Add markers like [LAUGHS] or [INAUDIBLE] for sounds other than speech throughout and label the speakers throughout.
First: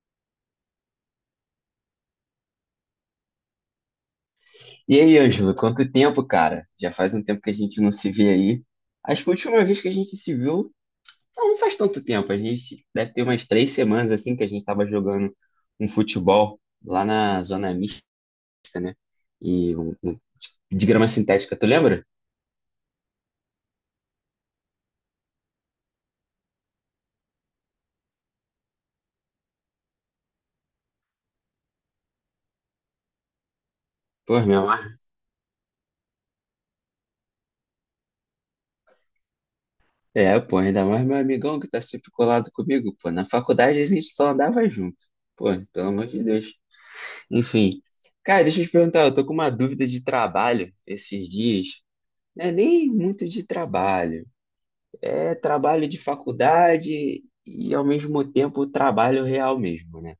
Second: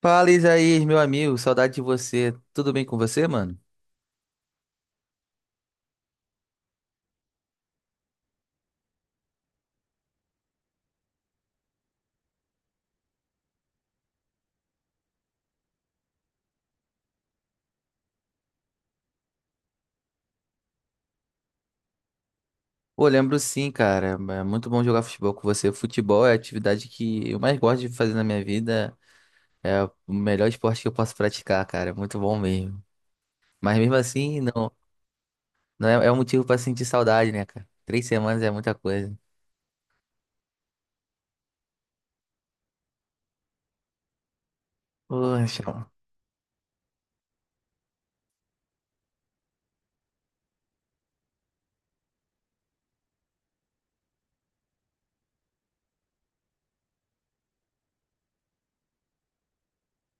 Speaker 1: Fala, Isaías, meu amigo, saudade de você. Tudo bem com você, mano?
Speaker 2: E aí, Ângelo, quanto tempo, cara? Já faz um tempo que a gente não se vê aí. Acho que a última vez que a gente se viu, não faz tanto tempo. A gente deve ter umas 3 semanas assim que a gente estava jogando um futebol lá na zona mista, né? E um- um- de grama sintética, tu lembra?
Speaker 1: Pô, lembro sim, cara. É muito bom jogar futebol com você. Futebol é a atividade que eu mais gosto de fazer na minha vida. É o melhor esporte que eu posso praticar, cara. É muito bom mesmo. Mas mesmo assim,
Speaker 2: Pô, meu
Speaker 1: não,
Speaker 2: amor.
Speaker 1: não é um motivo pra sentir saudade, né, cara? Três semanas é muita coisa.
Speaker 2: É, pô, ainda mais meu amigão que tá sempre colado comigo, pô. Na faculdade a gente só andava junto. Pô,
Speaker 1: Poxa.
Speaker 2: pelo amor de Deus. Enfim. Cara, deixa eu te perguntar, eu tô com uma dúvida de trabalho esses dias. Não é nem muito de trabalho, é trabalho de faculdade e ao mesmo tempo trabalho real mesmo, né?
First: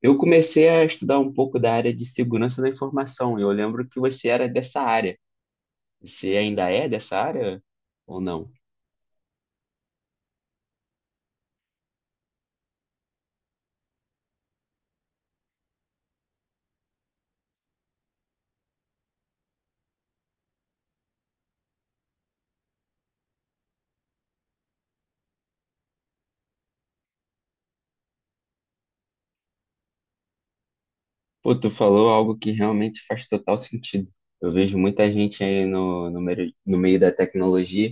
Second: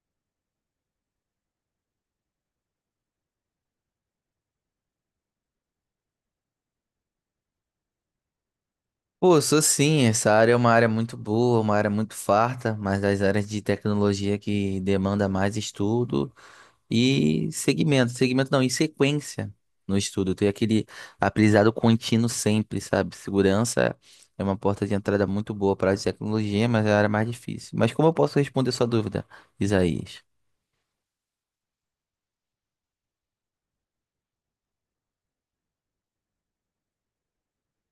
Speaker 2: Eu comecei a estudar um pouco da área de segurança da informação. Eu lembro que você era dessa área. Você ainda é dessa área ou não?
Speaker 1: Pô, sou sim. Essa área é uma área muito boa, uma área muito farta, mas das áreas de tecnologia que demanda mais estudo. E segmento, segmento não, em sequência no estudo, ter aquele aprendizado contínuo sempre, sabe? Segurança é uma porta de entrada muito boa para a área de tecnologia, mas é a área mais difícil. Mas como eu posso responder sua dúvida, Isaías?
Speaker 2: Pô, tu falou algo que realmente faz total sentido. Eu vejo muita gente aí no meio da tecnologia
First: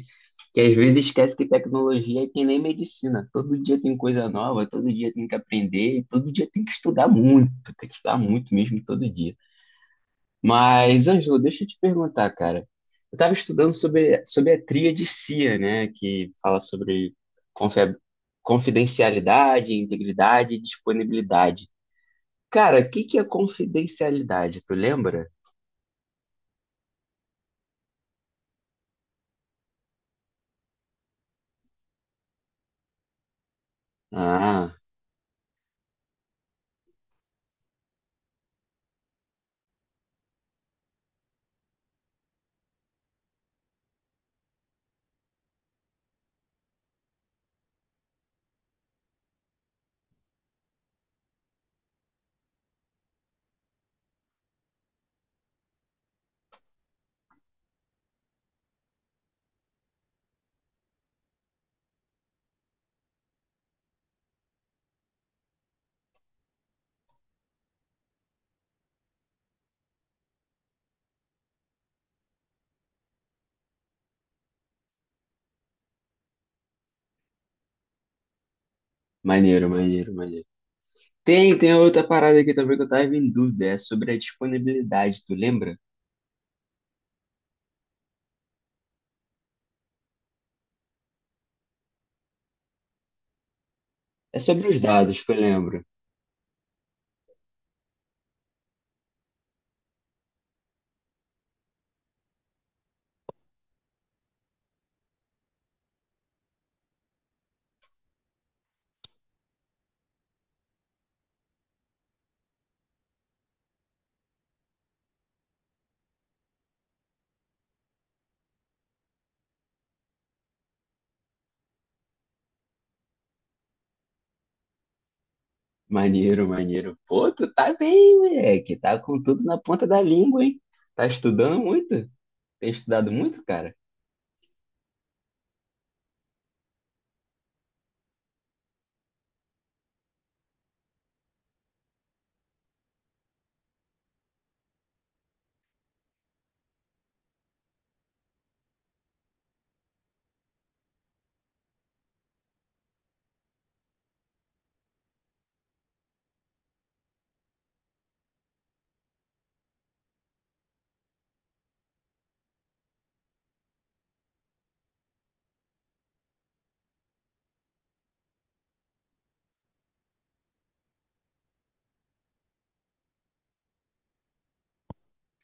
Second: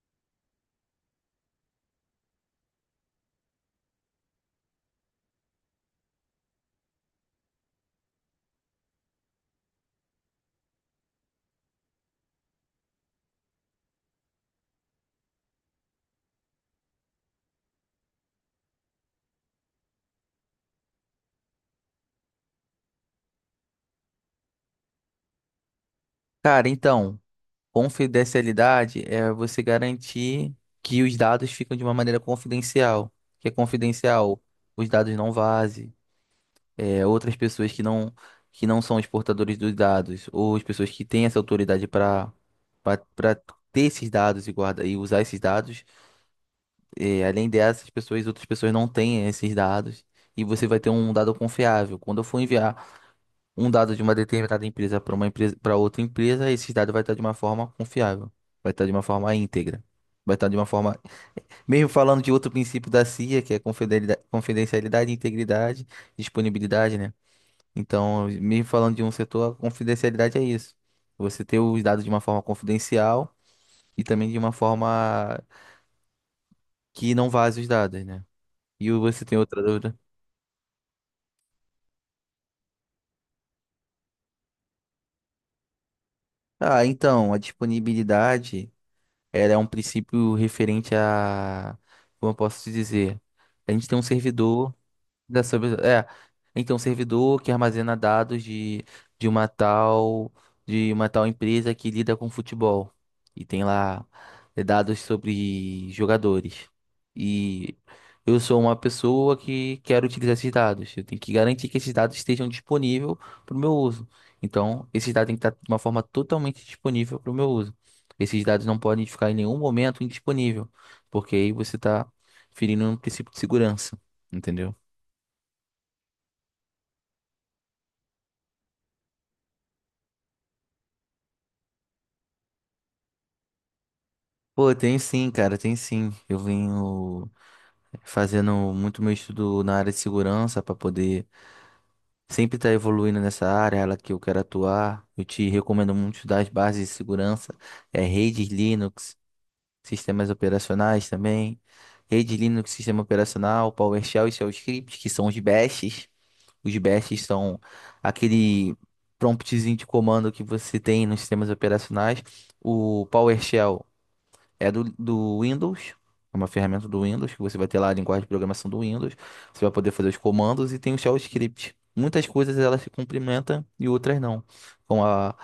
Speaker 2: que às vezes esquece que tecnologia é que nem medicina. Todo dia tem coisa nova, todo dia tem que aprender, e todo dia tem que estudar muito, tem que estudar muito mesmo todo dia. Mas, Ângelo, deixa eu te perguntar, cara. Eu estava estudando sobre a tríade CIA, né, que fala sobre confia- confidencialidade, integridade e disponibilidade. Cara, o que que é confidencialidade? Tu lembra?
Speaker 1: Cara, então, confidencialidade é você garantir que os dados ficam de uma maneira confidencial, que é confidencial,
Speaker 2: Ah,
Speaker 1: os dados não vazem, outras pessoas que não, são os portadores dos dados, ou as pessoas que têm essa autoridade para para ter esses dados e guardar e usar esses dados. Além dessas pessoas, outras pessoas não têm esses dados. E você vai ter um dado confiável. Quando eu for enviar um dado de uma determinada empresa para uma empresa para outra empresa, esse dado vai estar de uma forma confiável, vai estar de uma forma íntegra, vai estar de uma forma, mesmo falando de outro princípio da CIA, que é confidencialidade, integridade, disponibilidade, né? Então, mesmo falando de um setor, a confidencialidade é isso. Você ter os dados de uma forma confidencial e também de uma forma que não vaze os dados, né? E você tem outra
Speaker 2: maneiro,
Speaker 1: dúvida?
Speaker 2: maneiro, maneiro. Tem outra parada aqui também que eu tava em dúvida. É sobre a disponibilidade, tu lembra?
Speaker 1: Ah, então, a disponibilidade, ela é um princípio referente a, como eu posso te dizer, a gente tem um
Speaker 2: É sobre
Speaker 1: servidor.
Speaker 2: os dados que eu
Speaker 1: Da sub...
Speaker 2: lembro.
Speaker 1: É. Então, servidor que armazena dados de uma tal empresa que lida com futebol. E tem lá, dados sobre jogadores. E eu sou uma pessoa que quero utilizar esses dados. Eu tenho que garantir que esses dados estejam disponíveis para o meu uso. Então, esses dados têm que estar de uma forma totalmente disponível para o meu uso. Esses dados não podem ficar em nenhum momento indisponível, porque aí você está ferindo um princípio de segurança, entendeu?
Speaker 2: Maneiro, maneiro. Pô, tu tá bem, moleque. Tá com tudo na ponta da língua, hein? Tá estudando muito? Tem estudado muito, cara?
Speaker 1: Pô, tem sim, cara, tem sim. Eu venho fazendo muito meu estudo na área de segurança para poder sempre estar evoluindo nessa área, ela que eu quero atuar. Eu te recomendo muito estudar as bases de segurança, redes Linux, sistemas operacionais também, rede Linux, sistema operacional, PowerShell e Shell Script, que são os bashes. Os bashes são aquele promptzinho de comando que você tem nos sistemas operacionais. O PowerShell é do Windows, é uma ferramenta do Windows, que você vai ter lá a linguagem de programação do Windows, você vai poder fazer os comandos e tem o shell script. Muitas coisas elas se complementam e outras não, com a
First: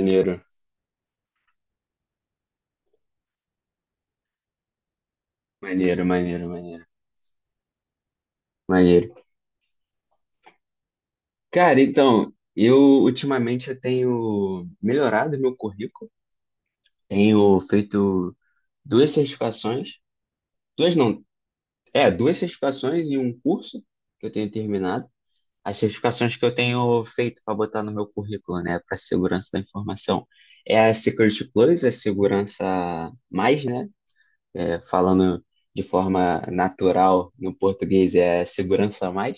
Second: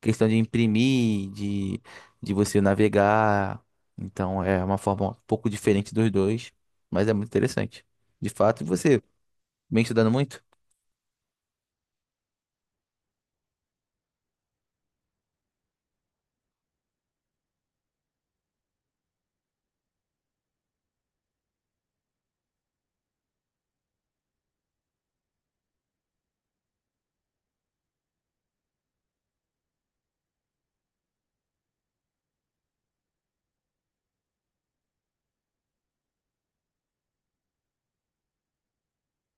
Speaker 1: questão de imprimir, de você navegar. Então é uma forma um pouco diferente
Speaker 2: maneiro,
Speaker 1: dos
Speaker 2: maneiro,
Speaker 1: dois,
Speaker 2: maneiro,
Speaker 1: mas é muito interessante. De fato, e você
Speaker 2: maneiro.
Speaker 1: vem estudando muito?
Speaker 2: Cara, então, eu ultimamente eu tenho melhorado meu currículo. Tenho feito duas certificações, duas não, duas certificações e um curso que eu tenho terminado. As certificações que eu tenho feito para botar no meu currículo, né, para segurança da informação, é a Security Plus, a segurança mais, né, falando de forma natural no português é a segurança mais,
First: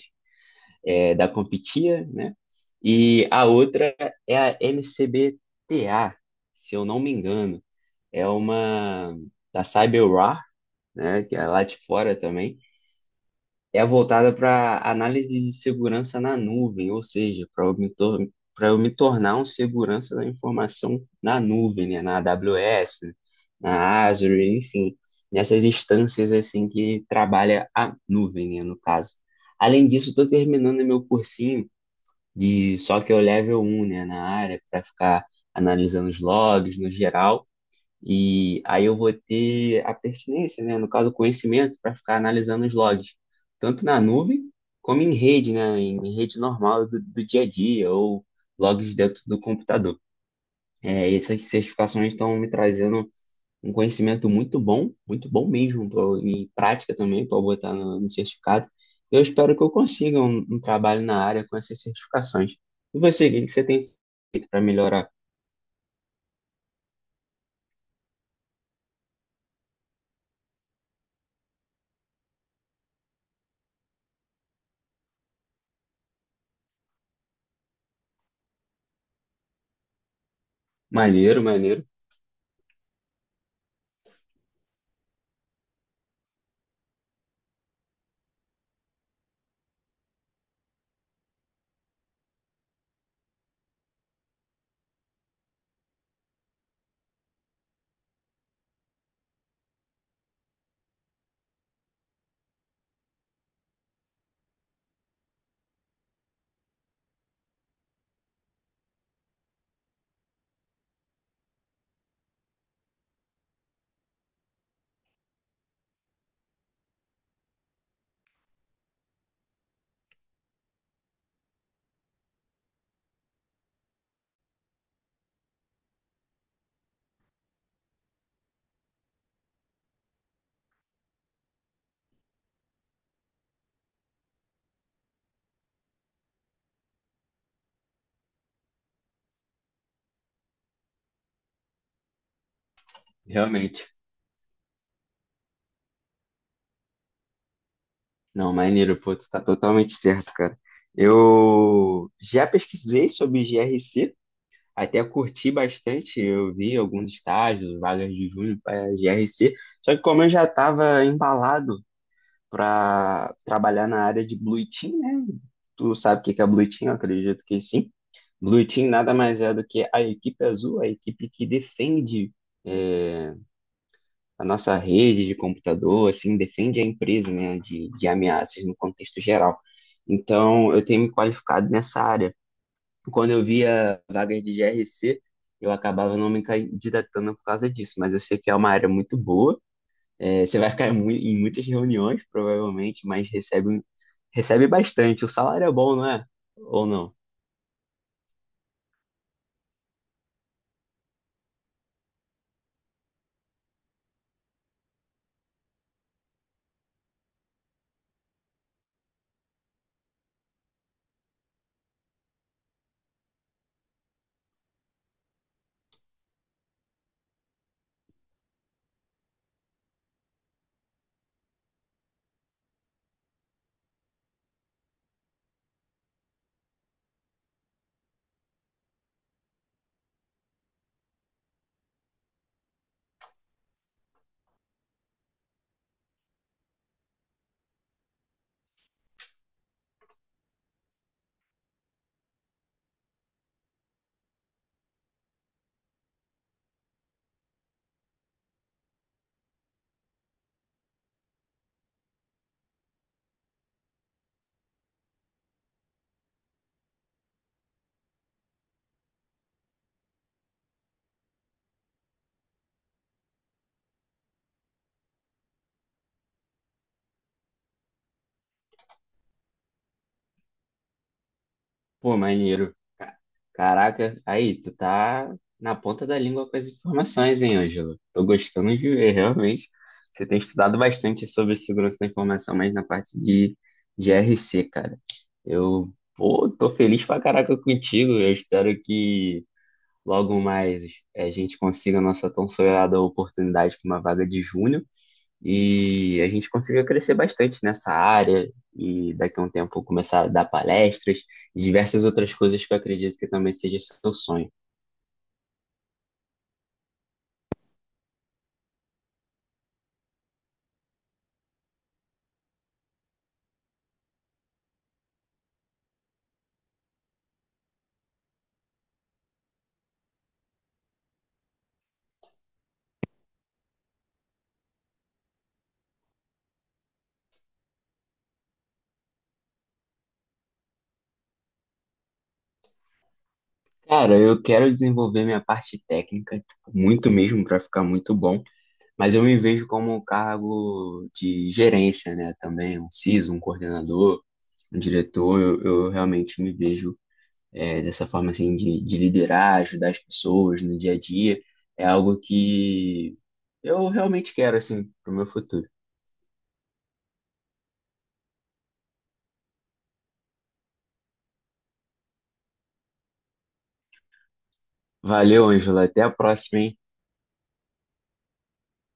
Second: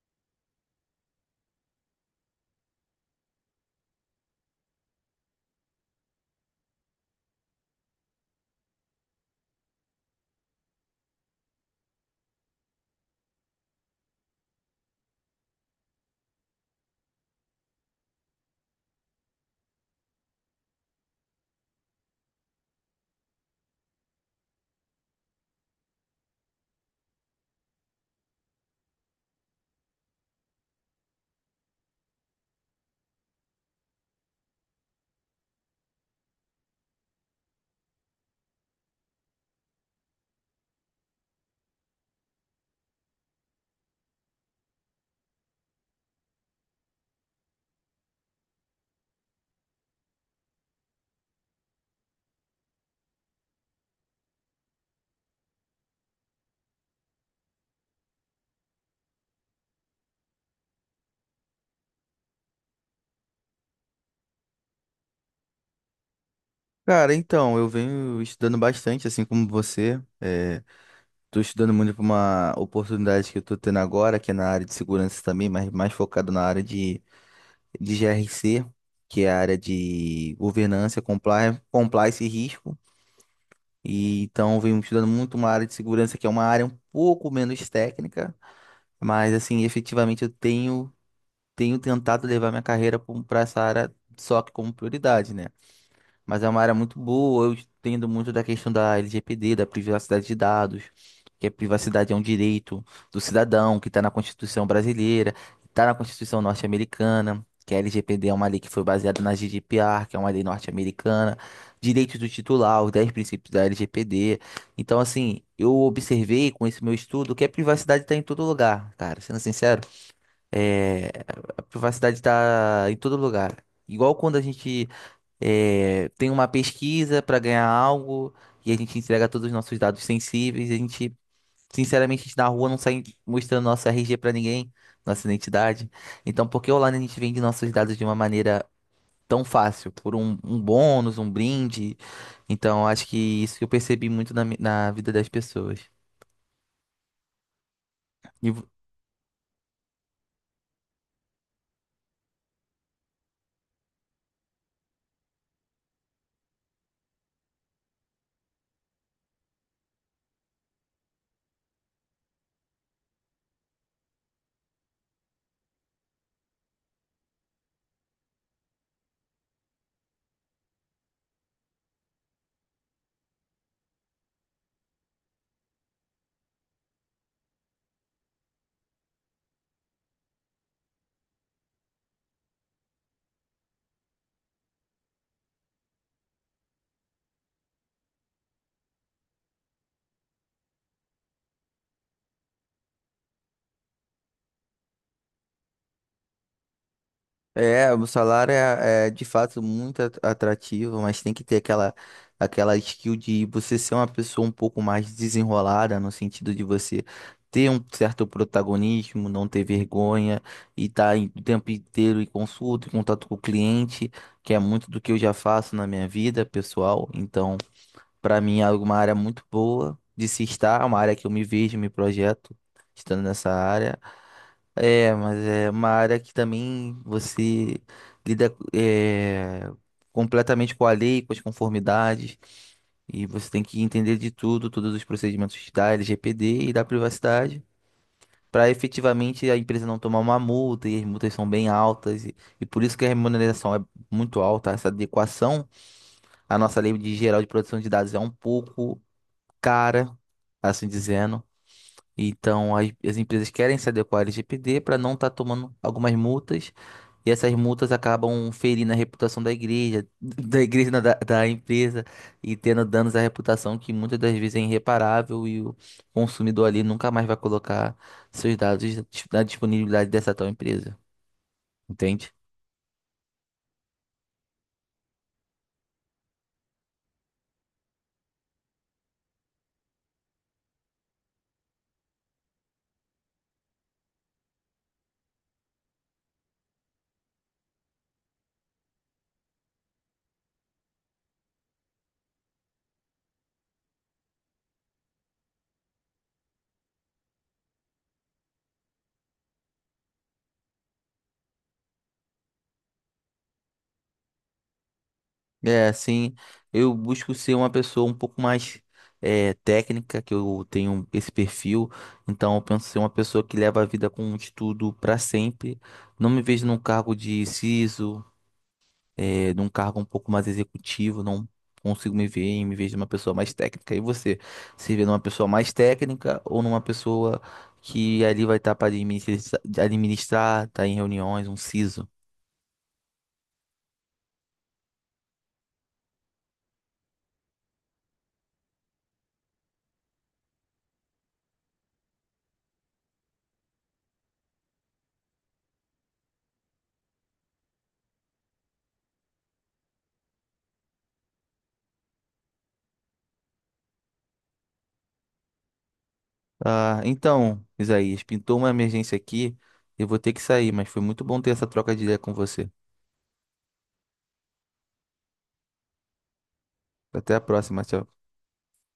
Speaker 2: da competia, né, e a outra é a MCBT-A, se eu não me engano, é uma da CyberWar, né, que é lá de fora também, é voltada para análise de segurança na nuvem, ou seja, para eu, me tor- pra eu me tornar um segurança da informação na nuvem, né, na AWS, né, na Azure, enfim, nessas instâncias assim que trabalha a nuvem, né, no caso. Além disso, estou terminando meu cursinho de só que eu level 1, né, na área para ficar analisando os logs no geral e aí eu vou ter a pertinência, né? No caso, o conhecimento para ficar analisando os logs, tanto na nuvem como em rede, né? Em rede normal do dia a dia ou logs dentro do computador. É, essas certificações estão me trazendo um conhecimento muito bom mesmo, e prática também para botar no certificado. Eu espero que eu consiga um trabalho na área com essas certificações. E você, o que que você tem feito para melhorar?
Speaker 1: Cara, então, eu venho estudando bastante, assim como você. Tô estudando muito para uma oportunidade que eu tô tendo agora, que é na área de segurança também, mas mais focado na área de GRC, que é a área de governança,
Speaker 2: Maneiro,
Speaker 1: compliance,
Speaker 2: maneiro,
Speaker 1: compliance e risco. E então eu venho estudando muito uma área de segurança que é uma área um pouco menos técnica, mas assim, efetivamente eu tenho tentado levar minha carreira para essa área só que como prioridade, né? Mas é uma área muito boa. Eu entendo muito da questão da LGPD, da privacidade de dados, que a privacidade é um direito do cidadão que está na Constituição brasileira, está na Constituição norte-americana, que a LGPD é uma lei que foi baseada na GDPR, que é uma lei norte-americana, direitos do titular, os 10 princípios da LGPD. Então, assim, eu observei com esse meu estudo que a privacidade está em todo lugar, cara. Sendo sincero, a privacidade está em todo lugar. Igual quando a gente, tem uma pesquisa para ganhar algo e a gente entrega todos os nossos dados sensíveis. A gente, sinceramente, a gente na rua não sai mostrando nosso RG para ninguém, nossa identidade. Então, por que online a gente vende nossos dados de uma maneira tão fácil? Por um bônus, um brinde. Então, acho que isso que eu
Speaker 2: realmente.
Speaker 1: percebi muito na, na vida das pessoas.
Speaker 2: Não, maneiro, pô, tu tá totalmente certo, cara. Eu já pesquisei sobre GRC, até curti bastante, eu vi alguns estágios, vagas de junho para GRC, só que como eu já estava embalado para trabalhar na área de Blue Team, né? Tu sabe o que que é Blue Team? Eu acredito que sim. Blue Team nada mais é do que a equipe azul, a equipe que defende é, a nossa rede de computador, assim, defende a empresa, né, de ameaças no contexto geral. Então, eu tenho me qualificado nessa área. Quando eu via vagas de G R C eu acabava não me candidatando por causa disso, mas eu sei que é uma área muito boa. É, você vai ficar em muitas reuniões, provavelmente, mas recebe bastante. O salário é bom, não é? Ou não?
Speaker 1: É, o salário é, de fato muito atrativo, mas tem que ter aquela skill de você ser uma pessoa um pouco mais desenrolada, no sentido de você ter um certo protagonismo, não ter vergonha e estar o tempo inteiro em consulta, em contato com o cliente, que é muito do que eu já faço na minha vida pessoal. Então, para mim é uma área muito boa de se estar, é uma área que eu me vejo, me projeto estando nessa área. É, mas é uma área que também você lida, completamente com a lei, com as conformidades, e você tem que entender de tudo, todos os procedimentos da LGPD e da privacidade, para efetivamente a empresa não tomar uma multa, e as multas são bem altas, e por isso que a remuneração é muito alta, essa adequação à nossa lei de geral de proteção de dados é um pouco cara, assim dizendo. Então, as empresas querem se adequar ao LGPD para não estar tomando algumas multas, e essas multas acabam ferindo a reputação da igreja, [LAUGHS] da igreja, não, da empresa, e tendo danos à reputação que muitas das vezes é irreparável e o consumidor ali nunca mais vai colocar seus dados na disponibilidade dessa tal empresa,
Speaker 2: Pô,
Speaker 1: entende?
Speaker 2: maneiro. Ca- Caraca, aí, tu tá na ponta da língua com as informações, hein, Ângelo? Tô gostando de ver, realmente. Você tem estudado bastante sobre segurança da informação, mas na parte de G R C, cara. Eu, pô, tô feliz pra caraca contigo. Eu espero que logo mais a gente consiga a nossa tão sonhada oportunidade para uma vaga de júnior. E a gente conseguiu crescer bastante nessa área e daqui a um tempo começar a dar palestras e diversas outras coisas que eu acredito que também seja seu sonho.
Speaker 1: É, assim, eu busco ser uma pessoa um pouco mais, técnica, que eu tenho esse perfil, então eu penso ser uma pessoa que leva a vida com um estudo para sempre. Não me vejo num cargo de CISO, num cargo um pouco mais executivo, não consigo me ver e me vejo numa pessoa mais técnica. E você, se vê numa pessoa mais técnica ou numa pessoa que ali vai estar para administrar, administrar, tá em reuniões, um CISO?
Speaker 2: Cara, eu quero desenvolver minha parte técnica, tipo, muito mesmo, para ficar muito bom, mas eu me vejo como um cargo de gerência, né? Também um CISO, um coordenador, um diretor, eu realmente me vejo dessa forma assim de liderar, ajudar as pessoas no dia a dia, é algo que eu realmente quero assim para o meu futuro.
Speaker 1: Ah, então, Isaías, pintou uma emergência aqui. Eu vou ter que sair, mas foi muito bom ter essa troca de ideia com você.
Speaker 2: Valeu, Ângela. Até a próxima, hein?
Speaker 1: Até a próxima, tchau.